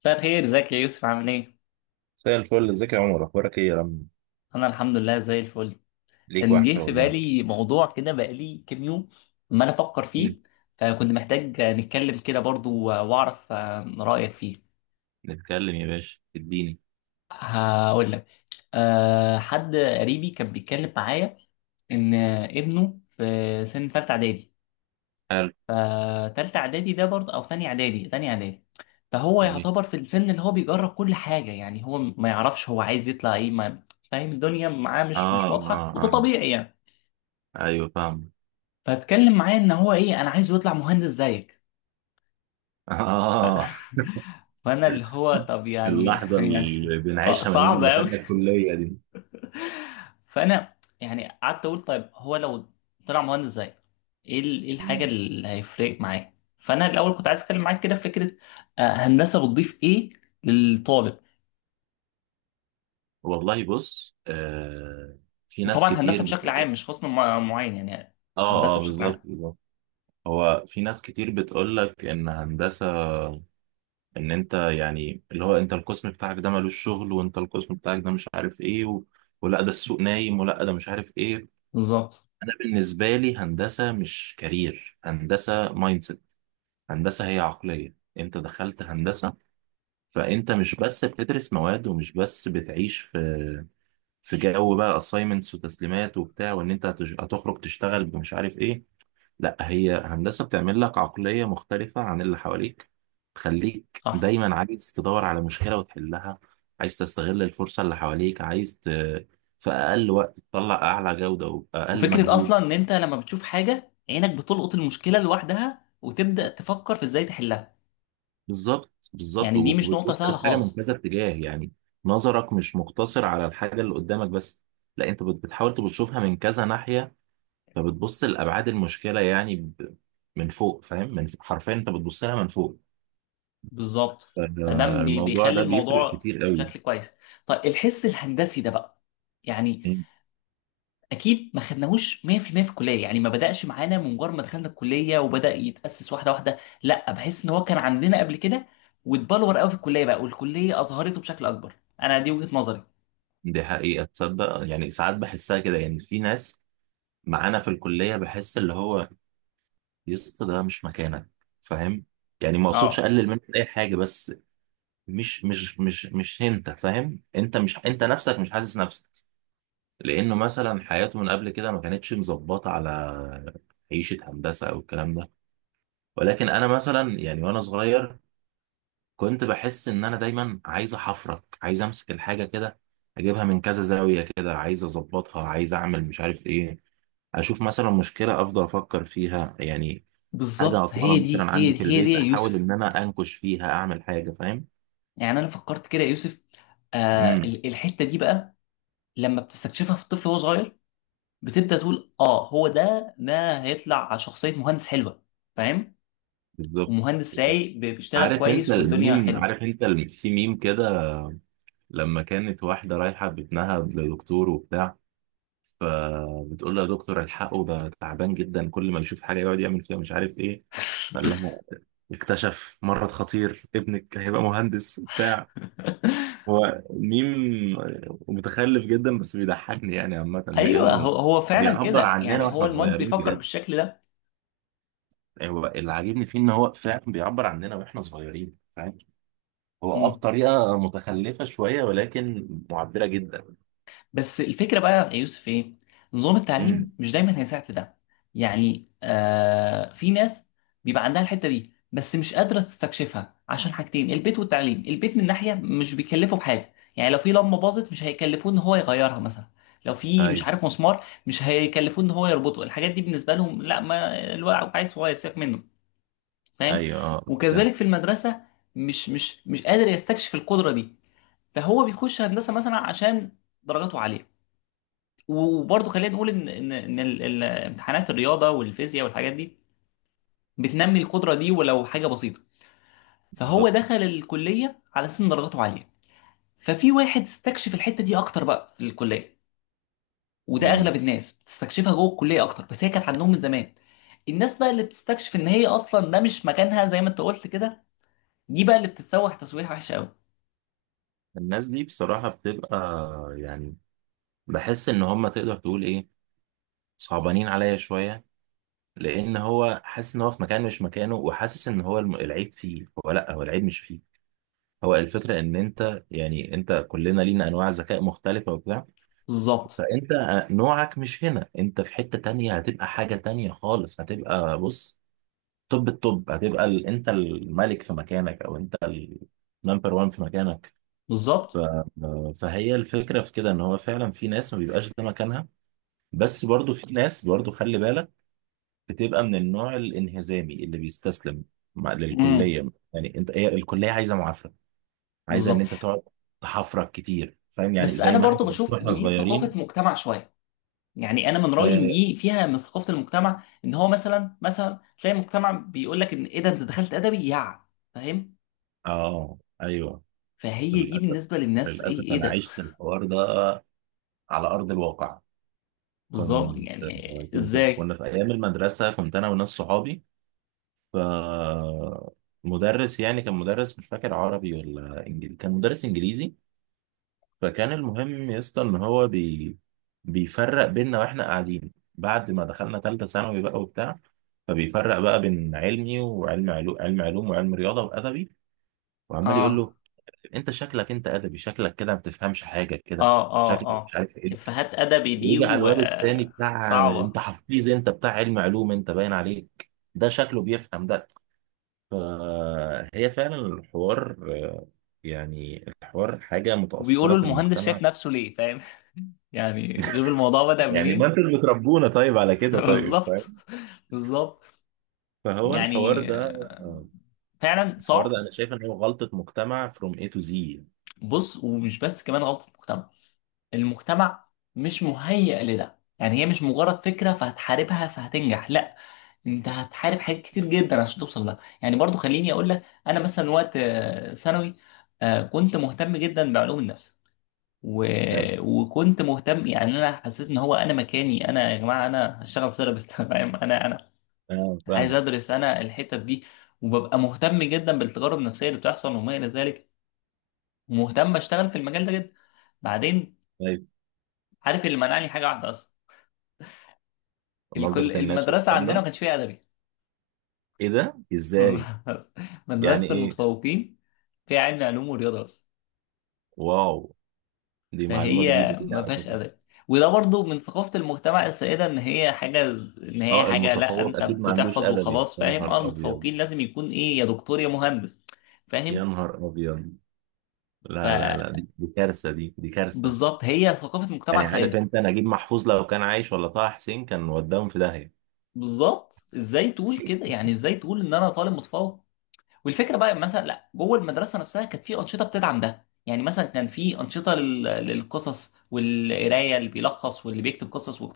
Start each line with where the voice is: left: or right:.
left: مساء الخير، ازيك يا يوسف؟ عامل ايه؟
right: مساء الفل، ازيك يا عمر؟ اخبارك ايه يا رم؟
left: انا الحمد لله زي الفل.
right: ليك
left: كان جه
right: وحشه
left: في
right: والله.
left: بالي موضوع كده بقالي كام يوم ما انا افكر
right: مين؟
left: فيه. فكنت محتاج نتكلم كده برضو واعرف رأيك فيه.
right: نتكلم يا باشا، اديني.
left: هقول لك. حد قريبي كان بيتكلم معايا ان ابنه في سن ثالثه اعدادي.
right: قال
left: فتالتة اعدادي ده برضه او تانية اعدادي. فهو
right: ايه.
left: يعتبر في السن اللي هو بيجرب كل حاجة. يعني هو ما يعرفش هو عايز يطلع ايه. ما فاهم الدنيا معاه، مش
right: اه،
left: واضحة،
right: اه،
left: وده
right: اه.
left: طبيعي يعني.
right: ايوه، فاهم.
left: فاتكلم معايا ان هو ايه، انا عايز يطلع مهندس زيك.
right: اه.
left: فانا اللي هو طب يعني
right: اللحظه
left: يعني
right: اللي بنعيشها من يوم
left: صعب
right: ما
left: قوي.
right: دخلنا الكليه دي.
left: فانا يعني قعدت اقول طيب هو لو طلع مهندس زيك ايه الحاجه
right: مم.
left: اللي هيفرق معاه؟ فانا الاول كنت عايز اتكلم معاك كده في فكره هندسه بتضيف ايه للطالب.
right: والله بص، في ناس
left: وطبعا
right: كتير
left: هندسه بشكل
right: بتقول
left: عام
right: لك.
left: مش قسم معين، يعني
right: اه،
left: هندسه
right: اه،
left: بشكل
right: بالظبط،
left: عام.
right: بالظبط. هو في ناس كتير بتقول لك ان هندسه، ان انت يعني اللي هو انت القسم بتاعك ده ملوش شغل، وانت القسم بتاعك ده مش عارف ايه. ولا ده السوق نايم، ولا ده مش عارف ايه.
left: بالظبط.
right: انا بالنسبه لي، هندسه مش كارير، هندسه مايند سيت. هندسه هي عقليه، انت دخلت هندسه، فانت مش بس بتدرس مواد ومش بس بتعيش في جو بقى اساينمنتس وتسليمات وبتاع، وان انت هتخرج تشتغل بمش عارف ايه. لا، هي هندسه بتعمل لك عقليه مختلفه عن اللي حواليك، تخليك
left: صح.
right: دايما عايز تدور على مشكله وتحلها، عايز تستغل الفرصه اللي حواليك، في اقل وقت تطلع اعلى جوده واقل
left: وفكره
right: مجهود.
left: اصلا ان انت لما بتشوف حاجه عينك بتلقط المشكله لوحدها، وتبدا تفكر في ازاي تحلها.
right: بالظبط، بالظبط.
left: يعني دي مش نقطه
right: وبتبص
left: سهله
right: للحاجه من
left: خالص.
right: كذا اتجاه يعني، نظرك مش مقتصر على الحاجه اللي قدامك بس، لا انت بتحاول تشوفها من كذا ناحيه، فبتبص لابعاد المشكله يعني، من فوق، فاهم؟ من فوق حرفيا انت بتبص لها من فوق.
left: بالظبط. فده
right: فالموضوع
left: بيخلي
right: ده بيفرق
left: الموضوع
right: كتير قوي.
left: بشكل كويس. طيب الحس الهندسي ده بقى، يعني
right: مم.
left: اكيد ما خدناهوش 100% في المية في الكليه، يعني ما بداش معانا من مجرد ما دخلنا الكليه وبدا يتاسس واحده واحده. لا، بحس ان هو كان عندنا قبل كده، واتبلور قوي في الكليه بقى، والكليه اظهرته بشكل اكبر. انا دي وجهه نظري.
right: دي حقيقه، تصدق يعني ساعات بحسها كده، يعني في ناس معانا في الكليه بحس اللي هو يسطا ده مش مكانك. فاهم؟ يعني ما اقصدش
left: اه
right: اقلل منك اي حاجه، بس مش انت فاهم، انت مش، انت نفسك مش حاسس نفسك، لانه مثلا حياته من قبل كده ما كانتش مظبطه على عيشه هندسه او الكلام ده. ولكن انا مثلا يعني، وانا صغير كنت بحس ان انا دايما عايز احفرك، عايز امسك الحاجه كده، اجيبها من كذا زاويه كده، عايز اظبطها، عايز اعمل مش عارف ايه، اشوف مثلا مشكله افضل افكر فيها يعني. حاجه
left: بالظبط،
right: عطلانه
left: هي
right: مثلا
left: دي هي
right: عندي
left: دي
right: في
left: هي دي
right: البيت،
left: يا
right: احاول
left: يوسف.
right: ان انا انكش فيها، اعمل حاجه، فاهم؟
left: يعني انا فكرت كده يا يوسف.
right: امم
left: الحته دي بقى لما بتستكشفها في الطفل وهو صغير، بتبدا تقول اه هو ده هيطلع شخصيه مهندس حلوه، فاهم؟
right: بالظبط.
left: ومهندس رايق بيشتغل
right: عارف انت
left: كويس والدنيا
right: الميم؟
left: حلوه.
right: عارف انت في ميم كده، لما كانت واحدة رايحة بابنها لدكتور وبتاع، فبتقول له يا دكتور، الحقه، ده تعبان جدا، كل ما يشوف حاجة يقعد يعمل فيها مش عارف ايه. قال لها اكتشف مرض خطير، ابنك هيبقى مهندس وبتاع. هو ميم متخلف جدا، بس بيضحكني يعني عامة،
left: ايوه،
right: لأنه
left: هو فعلا
right: بيعبر
left: كده،
right: عننا
left: يعني هو
right: واحنا
left: المهندس
right: صغيرين
left: بيفكر
right: بجد.
left: بالشكل ده.
right: هو اللي عاجبني فيه ان هو فعلا بيعبر عننا واحنا صغيرين، فاهم؟ هو
left: مم.
right: بطريقة متخلفة شوية، ولكن معبرة جدا.
left: بس الفكره بقى يا يوسف ايه، نظام التعليم
right: امم
left: مش دايما هيساعد في ده. يعني في ناس بيبقى عندها الحته دي، بس مش قادره تستكشفها عشان حاجتين: البيت والتعليم. البيت من ناحيه مش بيكلفه بحاجه، يعني لو في لمبه باظت مش هيكلفوه ان هو يغيرها مثلا. لو في مش
right: ايوه،
left: عارف مسمار مش هيكلفوه ان هو يربطه. الحاجات دي بالنسبه لهم لا، ما الواحد عيل صغير سيبك منه. فاهم؟
right: ايوه، اه، فهمت.
left: وكذلك في المدرسه مش قادر يستكشف القدره دي. فهو بيخش هندسه مثلا عشان درجاته عاليه. وبرضه خلينا نقول ان امتحانات الرياضه والفيزياء والحاجات دي بتنمي القدره دي ولو حاجه بسيطه. فهو دخل
right: بالظبط.
left: الكليه على اساس ان درجاته عاليه. ففي واحد استكشف الحته دي اكتر بقى في الكليه. وده
right: مم.
left: اغلب الناس بتستكشفها جوه الكليه اكتر، بس هي كانت عندهم من زمان. الناس بقى اللي بتستكشف ان هي اصلا ده مش مكانها، زي ما انت قلت كده، دي بقى اللي بتتسوح تسويح وحش قوي.
right: الناس دي بصراحة بتبقى يعني، بحس ان هم، تقدر تقول ايه، صعبانين عليا شوية، لان هو حاسس ان هو في مكان مش مكانه، وحاسس ان هو العيب فيه هو، لا، هو العيب مش فيه. هو الفكرة ان انت يعني، انت كلنا لينا انواع ذكاء مختلفة وبتاع،
left: بالظبط،
right: فانت نوعك مش هنا، انت في حتة تانية هتبقى حاجة تانية خالص، هتبقى بص، توب التوب، هتبقى انت الملك في مكانك، او انت النمبر وان في مكانك. ف...
left: بالظبط.
right: فهي الفكرة في كده، ان هو فعلا في ناس ما بيبقاش ده مكانها، بس برضو في ناس، برضو خلي بالك، بتبقى من النوع الانهزامي اللي بيستسلم
left: امم.
right: للكلية. يعني انت، هي الكلية عايزة معافرة، عايزة ان
left: بالظبط.
right: انت تقعد تحفرك كتير، فاهم؟ يعني
left: بس
right: زي
left: انا
right: ما احنا
left: برضو بشوف
right: واحنا
left: إن دي ثقافه
right: صغيرين.
left: مجتمع شويه. يعني انا من رايي ان
right: اه.
left: دي فيها من ثقافه المجتمع، ان هو مثلا تلاقي مجتمع بيقول لك ان ايه ده، انت دخلت ادبي يا... فاهم؟
right: ايوه.
left: فهي دي
right: للاسف،
left: بالنسبه للناس، ايه
right: للاسف،
left: ايه
right: انا
left: ده.
right: عشت الحوار ده على ارض الواقع.
left: بالظبط
right: كنت
left: يعني.
right: كنت كنا
left: ازاي.
right: في ايام المدرسه، كنت انا وناس صحابي، ف مدرس يعني، كان مدرس، مش فاكر عربي ولا انجليزي، كان مدرس انجليزي. فكان المهم يا اسطى ان هو بيفرق بيننا واحنا قاعدين، بعد ما دخلنا ثالثه ثانوي بقى وبتاع، فبيفرق بقى بين علمي، وعلم علوم، علم علوم وعلم رياضه وادبي، وعمال يقول
left: اه،
right: له: انت شكلك انت ادبي، شكلك كده ما بتفهمش حاجه كده،
left: اه، اه،
right: شكلك مش
left: اه.
right: عارف ايه.
left: افيهات ادبي دي
right: ويجي على
left: و
right: الواد التاني بتاع:
left: صعبه.
right: انت حفيظ، انت بتاع علم علوم، انت باين عليك ده، شكله بيفهم ده. فهي فعلا الحوار، آه، يعني الحوار حاجة متأصلة
left: وبيقولوا
right: في
left: المهندس
right: المجتمع.
left: شايف نفسه ليه، فاهم؟ يعني شوف الموضوع بدأ
right: يعني ما
left: منين.
right: انتوا اللي بتربونا، طيب على كده طيب،
left: بالظبط،
right: فاهم؟
left: بالظبط.
right: فهو الحوار
left: يعني
right: ده،
left: فعلا
right: الحوار ده
left: صعب.
right: انا شايف ان هو غلطة مجتمع from A to Z يعني.
left: بص، ومش بس كمان غلطة المجتمع. المجتمع مش مهيئ لده، يعني هي مش مجرد فكرة فهتحاربها فهتنجح. لا، انت هتحارب حاجات كتير جدا عشان توصل لها. يعني برضو خليني اقول لك، انا مثلا وقت ثانوي، كنت مهتم جدا بعلوم النفس، و...
right: فاهم؟
left: وكنت مهتم، يعني انا حسيت ان هو انا مكاني، انا يا جماعة انا هشتغل سيرابيست. فاهم؟ انا
right: اه،
left: عايز
right: فاهمك.
left: ادرس انا الحتت دي. وببقى مهتم جدا بالتجارب النفسية اللي بتحصل وما الى ذلك. ومهتم اشتغل في المجال ده جدا. بعدين،
right: طيب،
left: عارف اللي منعني حاجه واحده اصلا؟ الكل
right: نظرة الناس
left: المدرسه
right: والكلام
left: عندنا ما
right: ده.
left: كانش فيها ادبي.
right: ايه ده؟ ازاي؟
left: بس.
right: يعني
left: مدرسه
right: ايه؟
left: المتفوقين فيها علم علوم ورياضه بس.
right: واو، دي معلومة
left: فهي
right: جديدة دي
left: ما
right: على
left: فيهاش
right: فكرة.
left: ادب. وده برضو من ثقافه المجتمع السائده، ان هي
right: اه،
left: حاجه لا
right: المتفوق
left: انت
right: اكيد ما عندوش
left: بتحفظ
right: ادبي؟
left: وخلاص،
right: يا
left: فاهم؟ اه،
right: نهار ابيض،
left: المتفوقين لازم يكون ايه، يا دكتور يا مهندس.
right: يا
left: فاهم؟
right: نهار ابيض. لا، لا، لا، دي كارثه، دي كارثه.
left: فبالظبط، هي ثقافه مجتمع
right: يعني عارف
left: سائده.
right: انت نجيب محفوظ لو كان عايش، ولا طه حسين، كان وداهم في داهيه.
left: بالظبط، ازاي تقول كده، يعني ازاي تقول ان انا طالب متفوق؟ والفكره بقى مثلا، لا، جوه المدرسه نفسها كانت في انشطه بتدعم ده. يعني مثلا كان في انشطه للقصص والقرايه، اللي بيلخص واللي بيكتب قصص و...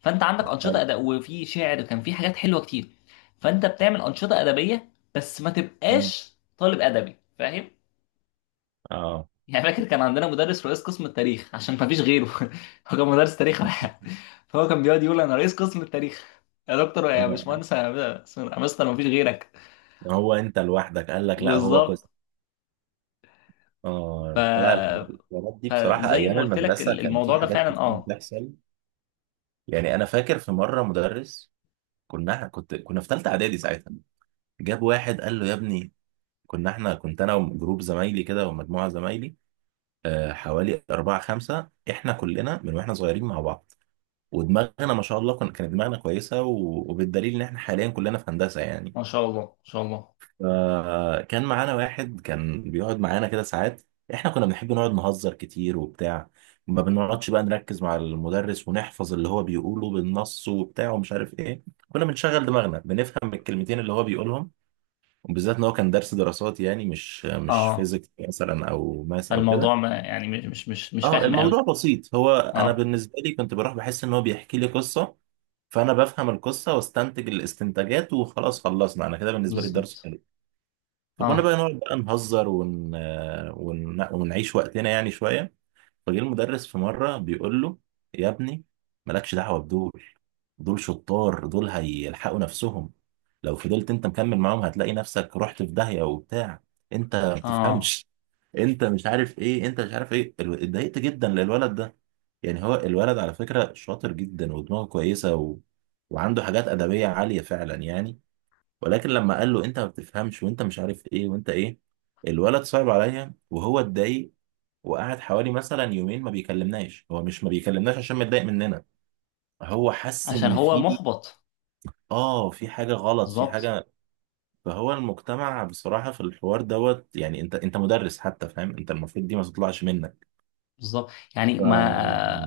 left: فانت عندك
right: طب
left: انشطه
right: حلو.
left: اداء وفي شعر، كان في حاجات حلوه كتير. فانت بتعمل انشطه ادبيه بس ما
right: مين؟
left: تبقاش طالب ادبي، فاهم؟
right: اه.
left: يعني فاكر كان عندنا مدرس رئيس قسم التاريخ عشان ما فيش غيره. هو كان مدرس تاريخ واحد. فهو كان بيقعد يقول انا رئيس قسم التاريخ. يا دكتور، يا
right: هو
left: باشمهندس، يا مستر، ما فيش غيرك.
right: هو انت لوحدك؟ قال لك لا، هو قصه.
left: بالظبط.
right: اه،
left: ف...
right: الحلقه، الحوارات دي بصراحه
left: فزي
right: ايام
left: ما قلت لك
right: المدرسه كان في
left: الموضوع ده
right: حاجات
left: فعلا
right: كتير
left: اه.
right: بتحصل. يعني انا فاكر في مره مدرس، كنا في ثالثه اعدادي ساعتها، جاب واحد قال له يا ابني. كنا احنا كنت انا وجروب زمايلي كده، ومجموعه زمايلي، حوالي أربعة خمسة، إحنا كلنا من وإحنا صغيرين مع بعض، ودماغنا ما شاء الله كانت دماغنا كويسة، و- وبالدليل إن إحنا حاليا كلنا في هندسة يعني.
left: ما شاء الله، ما شاء الله.
right: فكان معانا واحد كان بيقعد معانا كده ساعات، إحنا كنا بنحب نقعد نهزر كتير وبتاع، ما بنقعدش بقى نركز مع المدرس ونحفظ اللي هو بيقوله بالنص وبتاع ومش عارف إيه، كنا بنشغل دماغنا، بنفهم الكلمتين اللي هو بيقولهم، وبالذات إن هو كان درس دراسات يعني، مش
left: اه،
right: فيزيكس مثلا أو ماس أو
left: فالموضوع
right: كده.
left: ما يعني مش
right: اه،
left: فاهم
right: الموضوع
left: قوي.
right: بسيط، هو انا
left: اه،
right: بالنسبه لي كنت بروح بحس ان هو بيحكي لي قصه، فانا بفهم القصه واستنتج الاستنتاجات وخلاص، خلصنا انا كده، بالنسبه لي الدرس
left: بالظبط.
right: حلو. فكنا بقى
left: اه،
right: نقعد بقى نهزر، ونعيش وقتنا يعني شويه. فجه المدرس في مره بيقول له: يا ابني، مالكش دعوه بدول، دول شطار دول هيلحقوا نفسهم، لو فضلت انت مكمل معاهم هتلاقي نفسك رحت في داهيه وبتاع، انت ما
left: اه.
right: بتفهمش، انت مش عارف ايه، انت مش عارف ايه اتضايقت جدا للولد ده. يعني هو الولد على فكرة شاطر جدا ودماغه كويسة، وعنده حاجات أدبية عالية فعلا يعني. ولكن لما قال له انت ما بتفهمش، وانت مش عارف ايه، وانت ايه، الولد صعب عليا، وهو اتضايق، وقعد حوالي مثلا يومين ما بيكلمناش، هو مش ما بيكلمناش عشان متضايق مننا، هو حس
left: عشان
right: ان
left: هو
right: في،
left: محبط.
right: اه، في حاجة غلط، في
left: بالظبط،
right: حاجة. فهو المجتمع بصراحة في الحوار دوت. يعني انت مدرس حتى، فاهم؟ انت المفروض دي ما تطلعش منك.
left: بالظبط. يعني
right: ف-
left: ما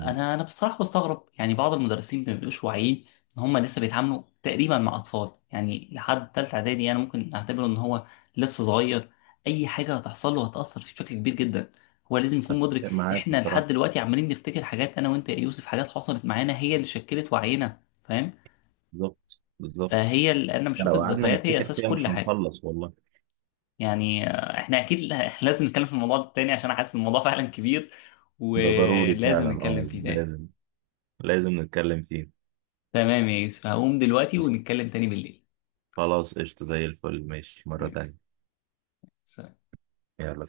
left: انا بصراحه بستغرب، يعني بعض المدرسين ما بيبقوش واعيين ان هم لسه بيتعاملوا تقريبا مع اطفال. يعني لحد ثالثه اعدادي انا ممكن اعتبره ان هو لسه صغير، اي حاجه هتحصل له هتاثر فيه بشكل كبير جدا، هو لازم يكون مدرك.
right: اتفق معاك
left: احنا لحد
right: بصراحة.
left: دلوقتي عمالين نفتكر حاجات، انا وانت يا يوسف، حاجات حصلت معانا هي اللي شكلت وعينا، فاهم؟
right: بالظبط، بالظبط.
left: فهي اللي انا بشوف
right: لو قعدنا
left: الذكريات هي
right: نفتكر
left: اساس
right: فيها
left: كل
right: مش
left: حاجه.
right: هنخلص والله.
left: يعني احنا اكيد لازم نتكلم في الموضوع ده تاني عشان احس الموضوع فعلا كبير،
right: ده ضروري فعلا،
left: ولازم نتكلم
right: اه،
left: فيه تاني.
right: لازم، لازم نتكلم فيه.
left: تمام يا يوسف، هقوم دلوقتي ونتكلم تاني بالليل.
right: خلاص، قشطة، زي الفل، ماشي مرة
left: ماشي،
right: تانية.
left: سلام.
right: يلا.